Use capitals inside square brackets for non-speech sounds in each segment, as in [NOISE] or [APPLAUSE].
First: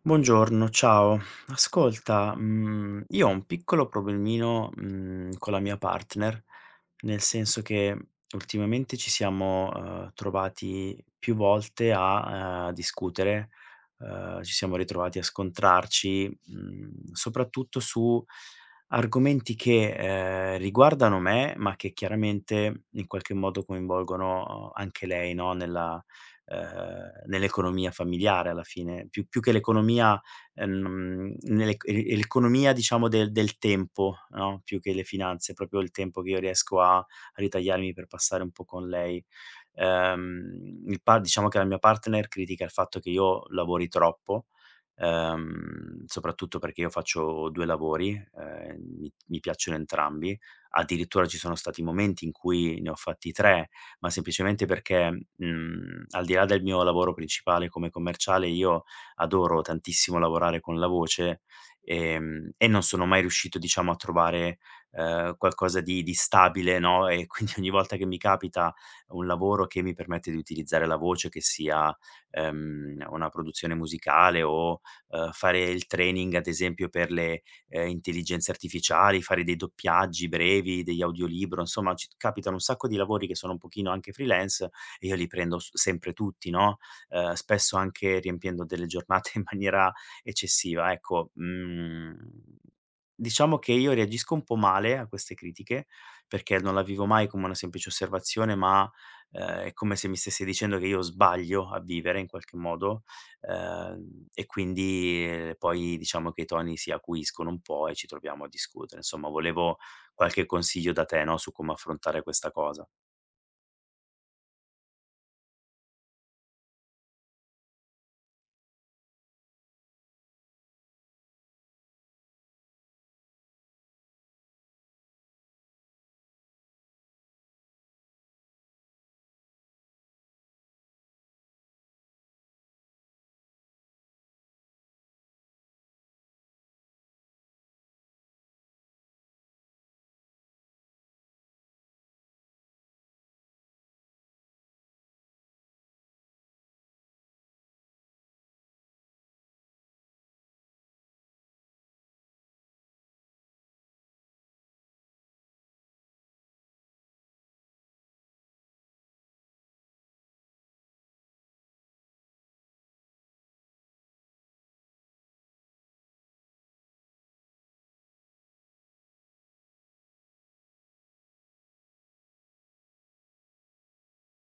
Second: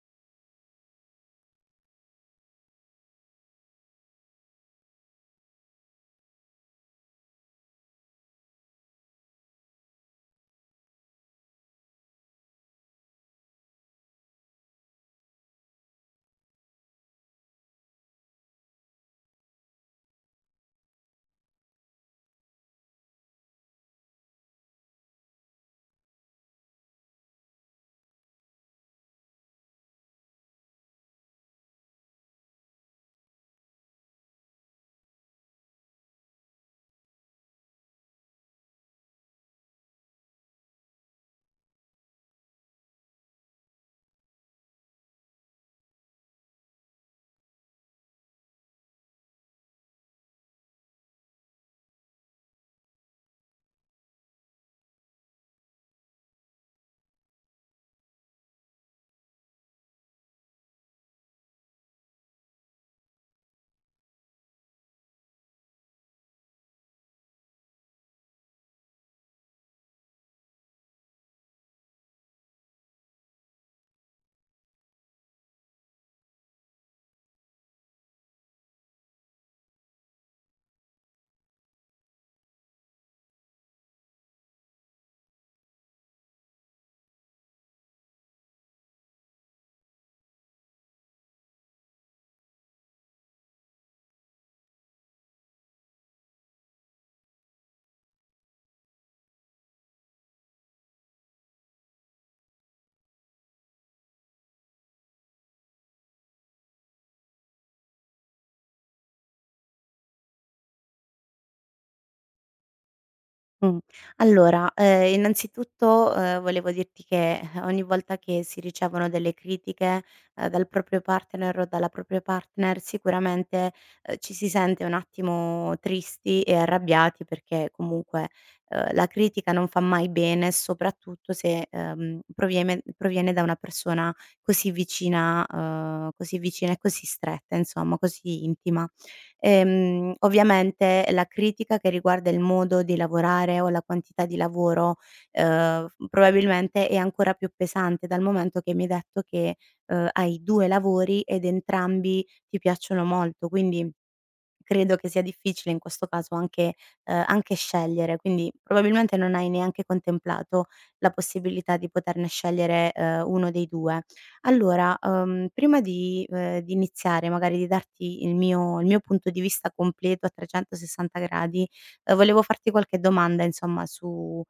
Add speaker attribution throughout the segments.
Speaker 1: Buongiorno, ciao. Ascolta, io ho un piccolo problemino, con la mia partner, nel senso che ultimamente ci siamo, trovati più volte a, discutere, ci siamo ritrovati a scontrarci, soprattutto su argomenti che, riguardano me, ma che chiaramente in qualche modo coinvolgono anche lei, no, nella nell'economia familiare alla fine, più che l'economia nell'ec e l'economia diciamo del tempo, no, più che le finanze, proprio il tempo che io riesco a ritagliarmi per passare un po' con lei. Il par diciamo che la mia partner critica il fatto che io lavori troppo, soprattutto perché io faccio 2 lavori, mi piacciono entrambi, addirittura ci sono stati momenti in cui ne ho fatti 3, ma semplicemente perché, al di là del mio lavoro principale come commerciale, io adoro tantissimo lavorare con la voce, e non sono mai riuscito, diciamo, a trovare, qualcosa di stabile, no, e quindi [LAUGHS] ogni volta che mi capita un lavoro che mi permette di utilizzare la voce, che sia, una produzione musicale o, fare il training, ad esempio, per le intelligenze artificiali, fare dei doppiaggi brevi, degli audiolibro, insomma ci capitano un sacco di lavori che sono un pochino anche freelance e io li prendo s sempre tutti, no, spesso anche riempiendo delle giornate [LAUGHS] in maniera eccessiva. Ecco, diciamo che io reagisco un po' male a queste critiche, perché non la vivo mai come una semplice osservazione, ma, è come se mi stesse dicendo che io sbaglio a vivere in qualche modo e quindi, poi diciamo che i toni si acuiscono un po' e ci troviamo a discutere. Insomma, volevo qualche consiglio da te, no, su come affrontare questa cosa.
Speaker 2: Mh. Allora, innanzitutto, volevo dirti che ogni volta che si ricevono delle critiche, dal proprio partner o dalla propria partner, sicuramente, ci si sente un attimo tristi e arrabbiati perché comunque, la critica non fa mai bene, soprattutto se, proviene da una persona così vicina e così stretta, insomma, così intima. Ovviamente la critica che riguarda il modo di lavorare o la quantità di lavoro, probabilmente è ancora più pesante dal momento che mi hai detto che, hai 2 lavori ed entrambi ti piacciono molto, quindi credo che sia difficile in questo caso anche anche scegliere, quindi probabilmente non hai neanche contemplato la possibilità di poterne scegliere, uno dei 2. Allora, prima di iniziare, magari di darti il mio punto di vista completo a 360 gradi, volevo farti qualche domanda insomma su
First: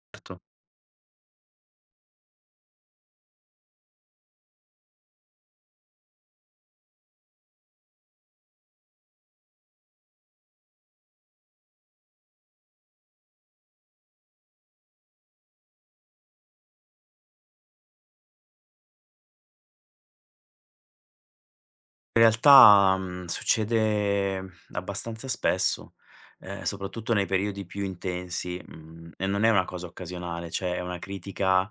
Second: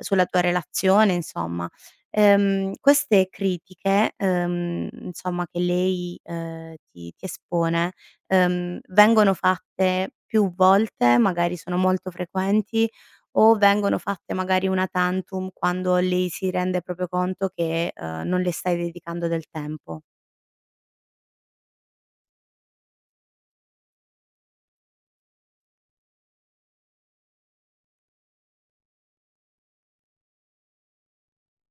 Speaker 2: sulla tua relazione insomma. Queste critiche, insomma che lei, ti espone vengono fatte più volte, magari sono molto frequenti, o vengono fatte magari una tantum quando lei si rende proprio conto che, non le stai dedicando del tempo.
Speaker 1: In realtà, succede abbastanza spesso, soprattutto nei periodi più intensi, e non è una cosa occasionale, cioè è una critica,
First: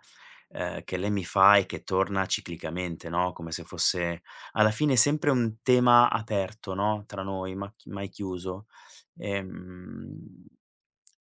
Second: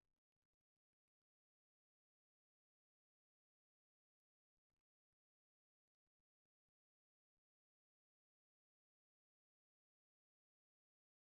Speaker 1: che lei mi fa e che torna ciclicamente, no, come se fosse alla fine sempre un tema aperto, no, tra noi, ma chi mai chiuso. Ehm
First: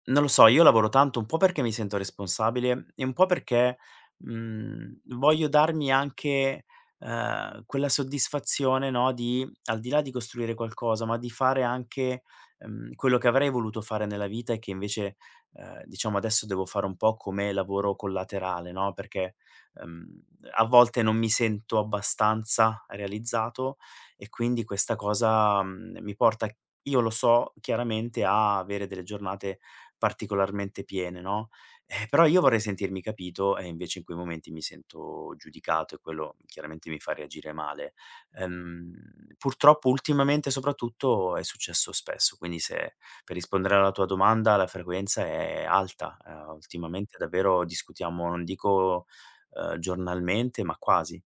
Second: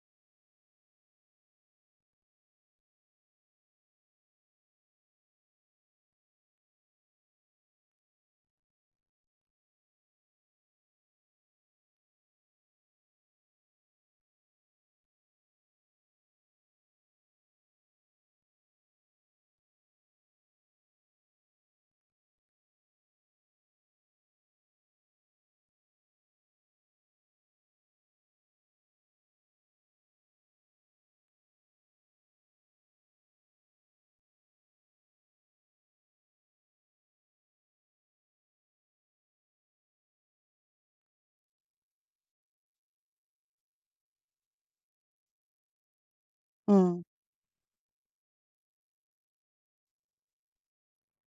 Speaker 1: non lo so, io lavoro tanto un po' perché mi sento responsabile e un po' perché, voglio darmi anche, quella soddisfazione, no, di al di là di costruire qualcosa, ma di fare anche, quello che avrei voluto fare nella vita e che invece, diciamo adesso devo fare un po' come lavoro collaterale, no, perché, ehm, a volte non mi sento abbastanza realizzato e quindi questa cosa, mi porta io lo so chiaramente a avere delle giornate particolarmente piene, no, però io vorrei sentirmi capito e invece in quei momenti mi sento giudicato e quello chiaramente mi fa reagire male. Ehm, purtroppo ultimamente soprattutto è successo spesso, quindi se per rispondere alla tua domanda la frequenza è alta,
Speaker 2: Mh.
Speaker 1: ultimamente davvero discutiamo, non dico, giornalmente, ma quasi.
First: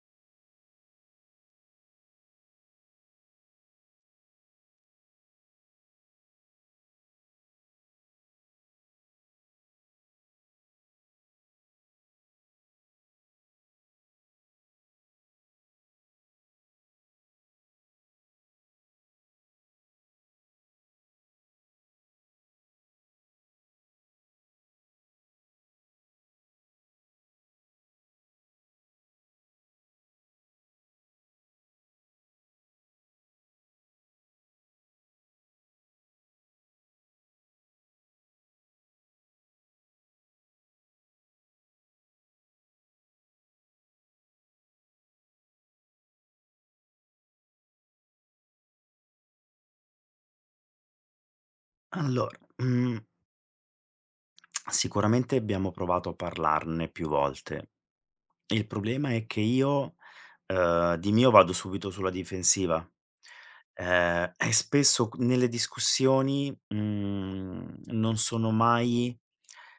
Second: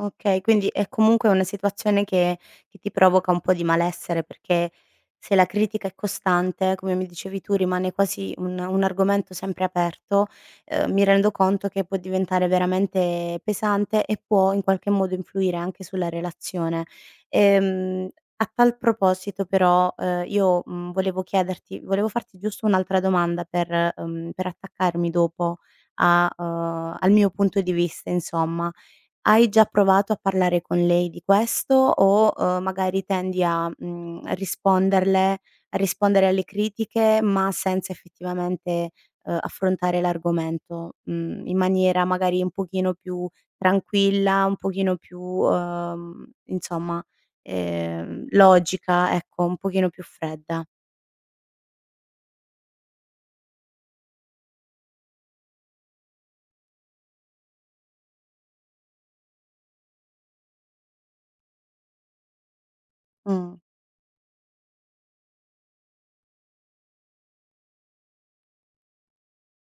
Speaker 2: Okay, quindi è comunque una situazione che ti provoca un po' di malessere, perché se la critica è costante, come mi dicevi tu, rimane quasi un argomento sempre aperto, mi rendo conto che può diventare veramente pesante e può in qualche modo influire anche sulla relazione. Ehm, a tal proposito però, io, volevo chiederti volevo farti giusto un'altra domanda per attaccarmi dopo a al mio punto di vista insomma. Hai già provato a parlare con lei di questo o, magari tendi a, risponderle a rispondere alle critiche, ma senza effettivamente, affrontare l'argomento, in maniera magari un pochino più tranquilla, un pochino più, insomma, logica, ecco, un pochino più fredda.
Speaker 1: Allora, mhmm, sicuramente abbiamo provato a parlarne più volte. Il problema è che io, di mio vado subito sulla difensiva,
Speaker 2: Mh,
Speaker 1: e spesso c nelle discussioni, non sono mai,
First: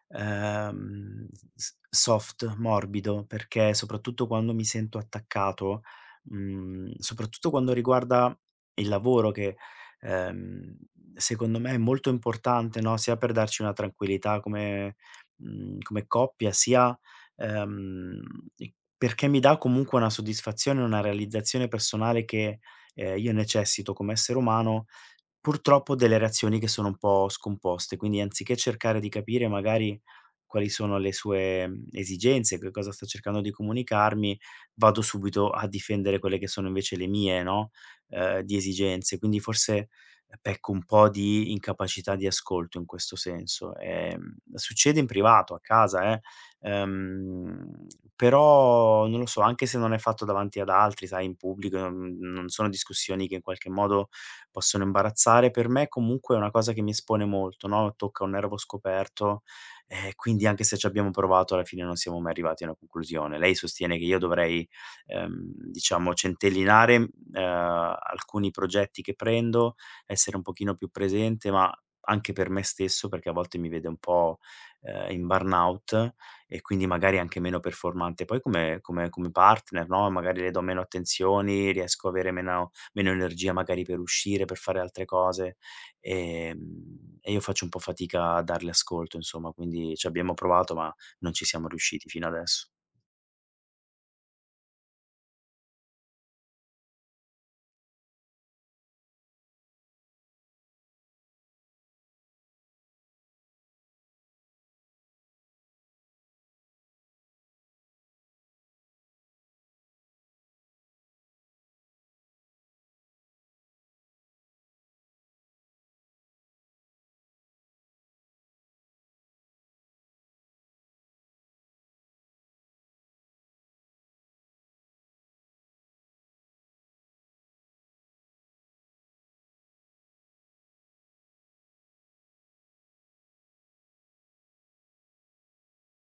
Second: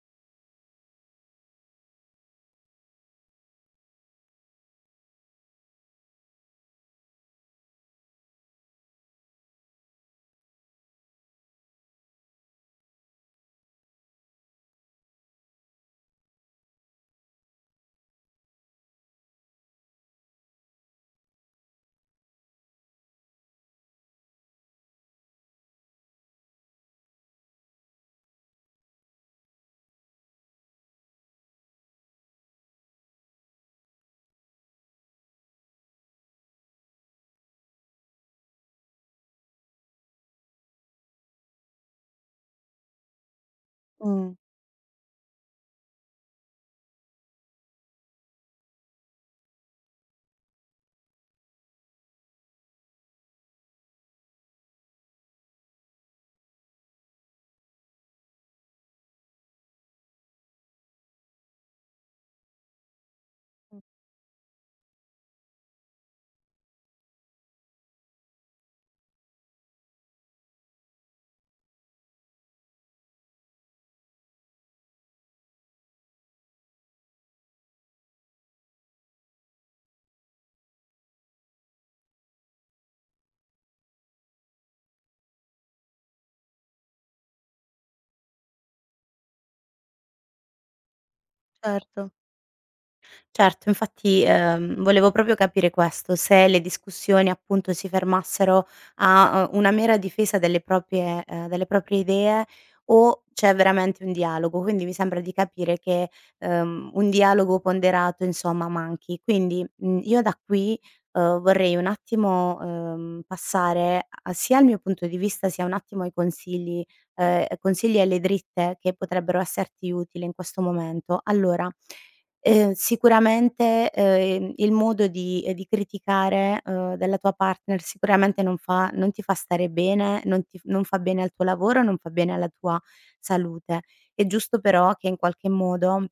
Speaker 1: ehm, s soft, morbido, perché soprattutto quando mi sento attaccato, soprattutto quando riguarda il lavoro che, ehm, secondo me è molto importante, no, sia per darci una tranquillità come come coppia, sia ehm, e perché mi dà comunque una soddisfazione, una realizzazione personale che, io necessito come essere umano. Purtroppo delle reazioni che sono un po' scomposte, quindi anziché cercare di capire magari quali sono le sue, esigenze, che cosa sta cercando di comunicarmi, vado subito a difendere quelle che sono invece le mie, no, di esigenze. Quindi forse pecco un po' di incapacità di ascolto in questo senso.
Speaker 2: mh,
Speaker 1: Succede in privato, a casa, ehm, però non lo so, anche se non è fatto davanti ad altri, sai, in pubblico, non sono discussioni che in qualche modo possono imbarazzare, per me comunque è una cosa che mi espone molto, no, tocca un nervo scoperto, quindi anche se ci abbiamo provato alla fine non siamo mai arrivati a una conclusione. Lei sostiene che io dovrei, ehm, diciamo centellinare, alcuni progetti che prendo, essere un pochino più presente, ma anche per me stesso, perché a volte mi vede un po', in burnout e quindi magari anche meno performante poi come partner, no, magari le do meno attenzioni, riesco a avere meno energia magari per uscire, per fare altre cose, e io faccio un po' fatica a darle ascolto insomma, quindi ci abbiamo provato ma non ci siamo riusciti
Speaker 2: certo.
Speaker 1: fino adesso.
Speaker 2: Certo, infatti, volevo proprio capire questo, se le discussioni appunto si fermassero a, una mera difesa delle proprie idee o c'è veramente un dialogo. Quindi mi sembra di capire che, un dialogo ponderato insomma manchi. Quindi, io da qui, vorrei un attimo, passare a sia al mio punto di vista, sia un attimo ai consigli consigli alle dritte che potrebbero esserti utili in questo momento. Allora sicuramente, il modo di criticare, della tua partner sicuramente non ti fa stare bene, non ti f non fa bene al tuo lavoro, non fa bene alla tua salute. È giusto però che in qualche modo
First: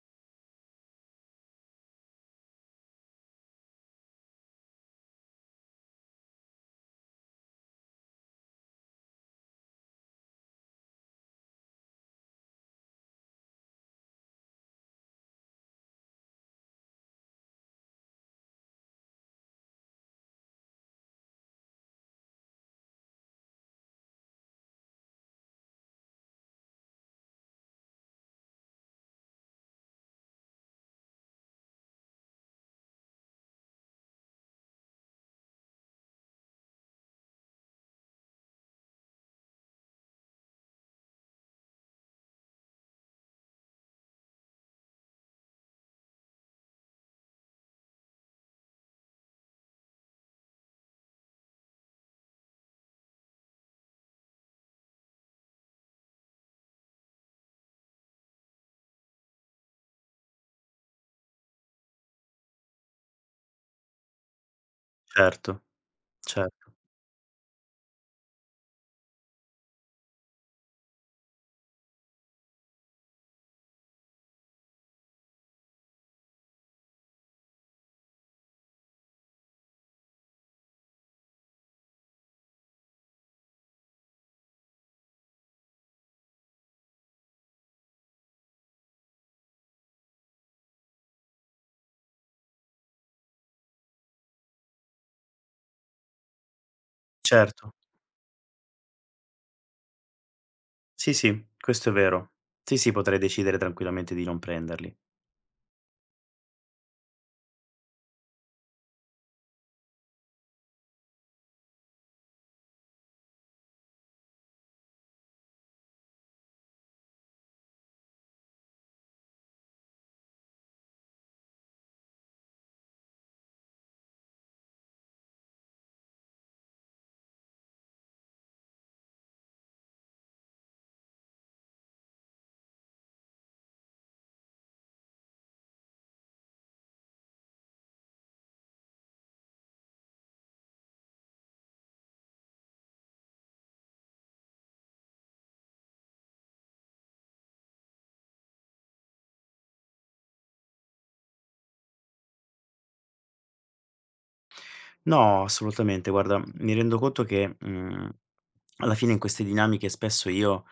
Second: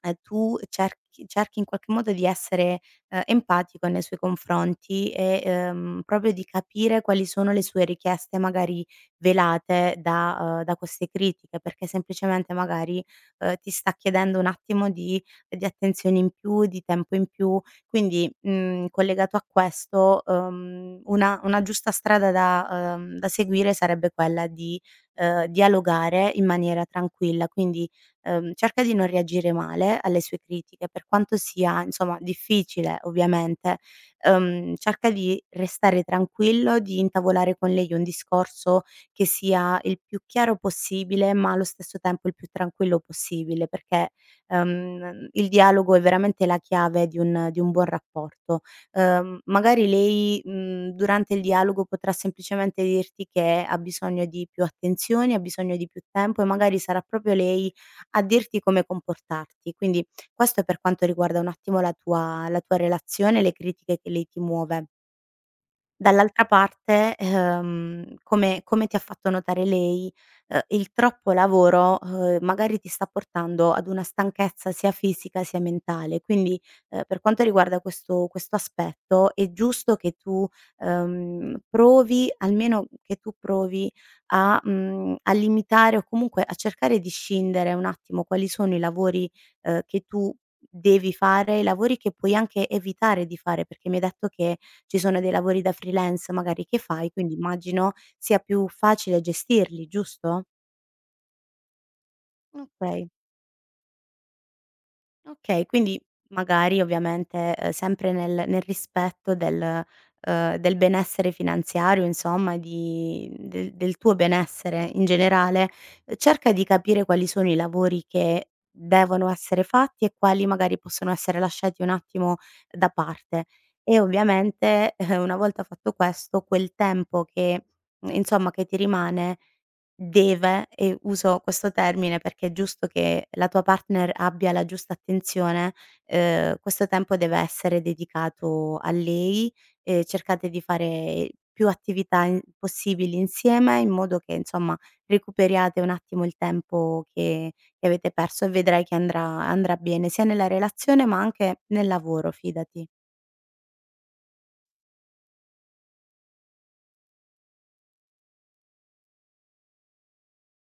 Speaker 2: tu cerchi in qualche modo di essere, empatico nei suoi confronti e, proprio di capire quali sono le sue richieste magari velate da da queste critiche, perché semplicemente magari, ti sta chiedendo un attimo di attenzione in più, di tempo in più. Quindi, collegato a questo, una giusta strada da da seguire sarebbe quella di, dialogare in maniera tranquilla, quindi cerca di non reagire male alle sue critiche, per quanto sia insomma difficile ovviamente, cerca di restare tranquillo, di intavolare con lei un discorso che sia il più chiaro possibile, ma allo stesso tempo il più tranquillo possibile, perché, il dialogo è veramente la chiave di un buon rapporto. Magari lei, durante il dialogo potrà semplicemente dirti che ha bisogno di più attenzioni, ha bisogno di più tempo e magari sarà proprio lei a dirti come comportarti. Quindi questo è per quanto riguarda un attimo la tua relazione e le critiche che lei ti muove.
Speaker 1: Certo,
Speaker 2: Dall'altra
Speaker 1: certo,
Speaker 2: parte, come ti ha fatto notare lei, il troppo lavoro, magari ti sta portando ad una stanchezza sia fisica sia mentale. Quindi, per quanto riguarda questo aspetto, è giusto che tu, provi almeno che tu provi a a limitare o comunque a cercare di scindere un attimo quali sono i lavori, che tu devi fare, i lavori che puoi anche evitare di fare, perché mi hai detto che ci sono dei lavori da freelance magari che fai, quindi
Speaker 1: certo.
Speaker 2: immagino sia più facile gestirli, giusto?
Speaker 1: Sì, sì, questo è vero. Sì, sì,
Speaker 2: Okay.
Speaker 1: potrei decidere tranquillamente di non prenderli.
Speaker 2: Okay, quindi magari ovviamente, sempre nel rispetto del del benessere finanziario insomma, di del tuo benessere in generale, cerca di capire quali sono i lavori che devono essere fatti e quali magari possono essere lasciati un attimo da parte. E ovviamente, [LAUGHS] una volta fatto questo, quel tempo che, insomma che ti rimane deve, e uso questo termine perché è giusto che la tua partner abbia la giusta attenzione, questo tempo deve essere dedicato a lei, e cercate di fare più attività in possibili insieme in modo che, insomma, recuperiate un attimo il tempo che avete perso e vedrai che andrà bene sia nella relazione ma anche nel lavoro, fidati.
Speaker 1: No, assolutamente. Guarda, mi rendo conto che, alla fine in queste dinamiche spesso io,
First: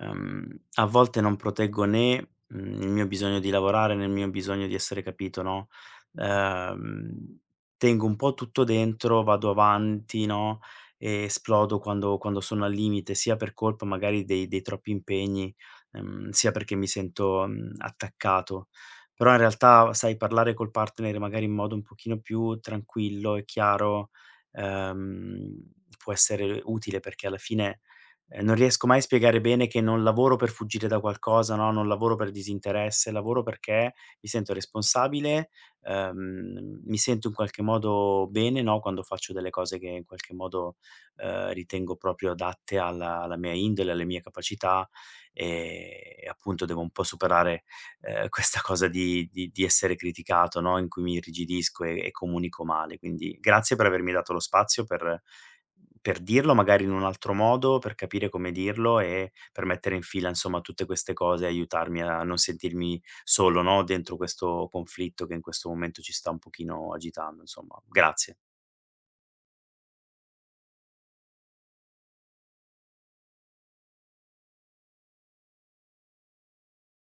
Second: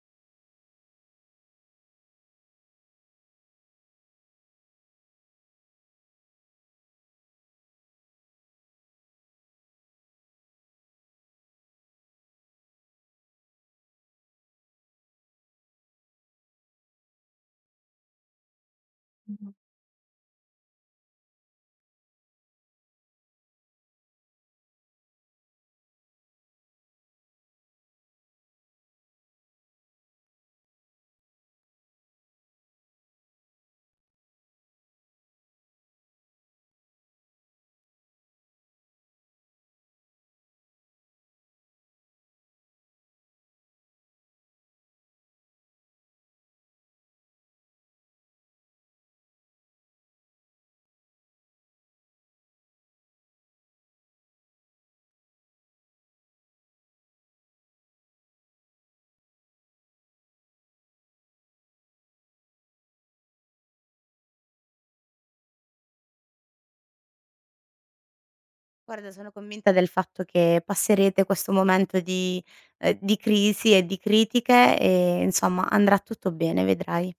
Speaker 1: ehm, a volte non proteggo né, il mio bisogno di lavorare, né il mio bisogno di essere capito, no, ehm, tengo un po' tutto dentro, vado avanti, no, e esplodo quando sono al limite, sia per colpa magari dei troppi impegni, sia perché mi sento, attaccato però in realtà, sai, parlare col partner magari in modo un pochino più tranquillo e chiaro, ehm, può essere utile perché alla fine, non riesco mai a spiegare bene che non lavoro per fuggire da qualcosa, no, non lavoro per disinteresse, lavoro perché mi sento responsabile, mi sento in qualche modo bene, no, quando faccio delle cose che in qualche modo, ritengo proprio adatte alla mia indole, alle mie capacità, ehm, e appunto devo un po' superare questa cosa di essere criticato, no, in cui mi irrigidisco e comunico male. Quindi grazie per avermi dato lo spazio per dirlo magari in un altro modo, per capire come dirlo e per mettere in fila, insomma, tutte queste cose e aiutarmi a non sentirmi solo, no, dentro questo conflitto che in questo momento ci sta un pochino agitando, insomma. Grazie.
Speaker 2: Guarda, sono convinta del fatto che passerete questo momento di crisi e di critiche e insomma andrà tutto bene, vedrai.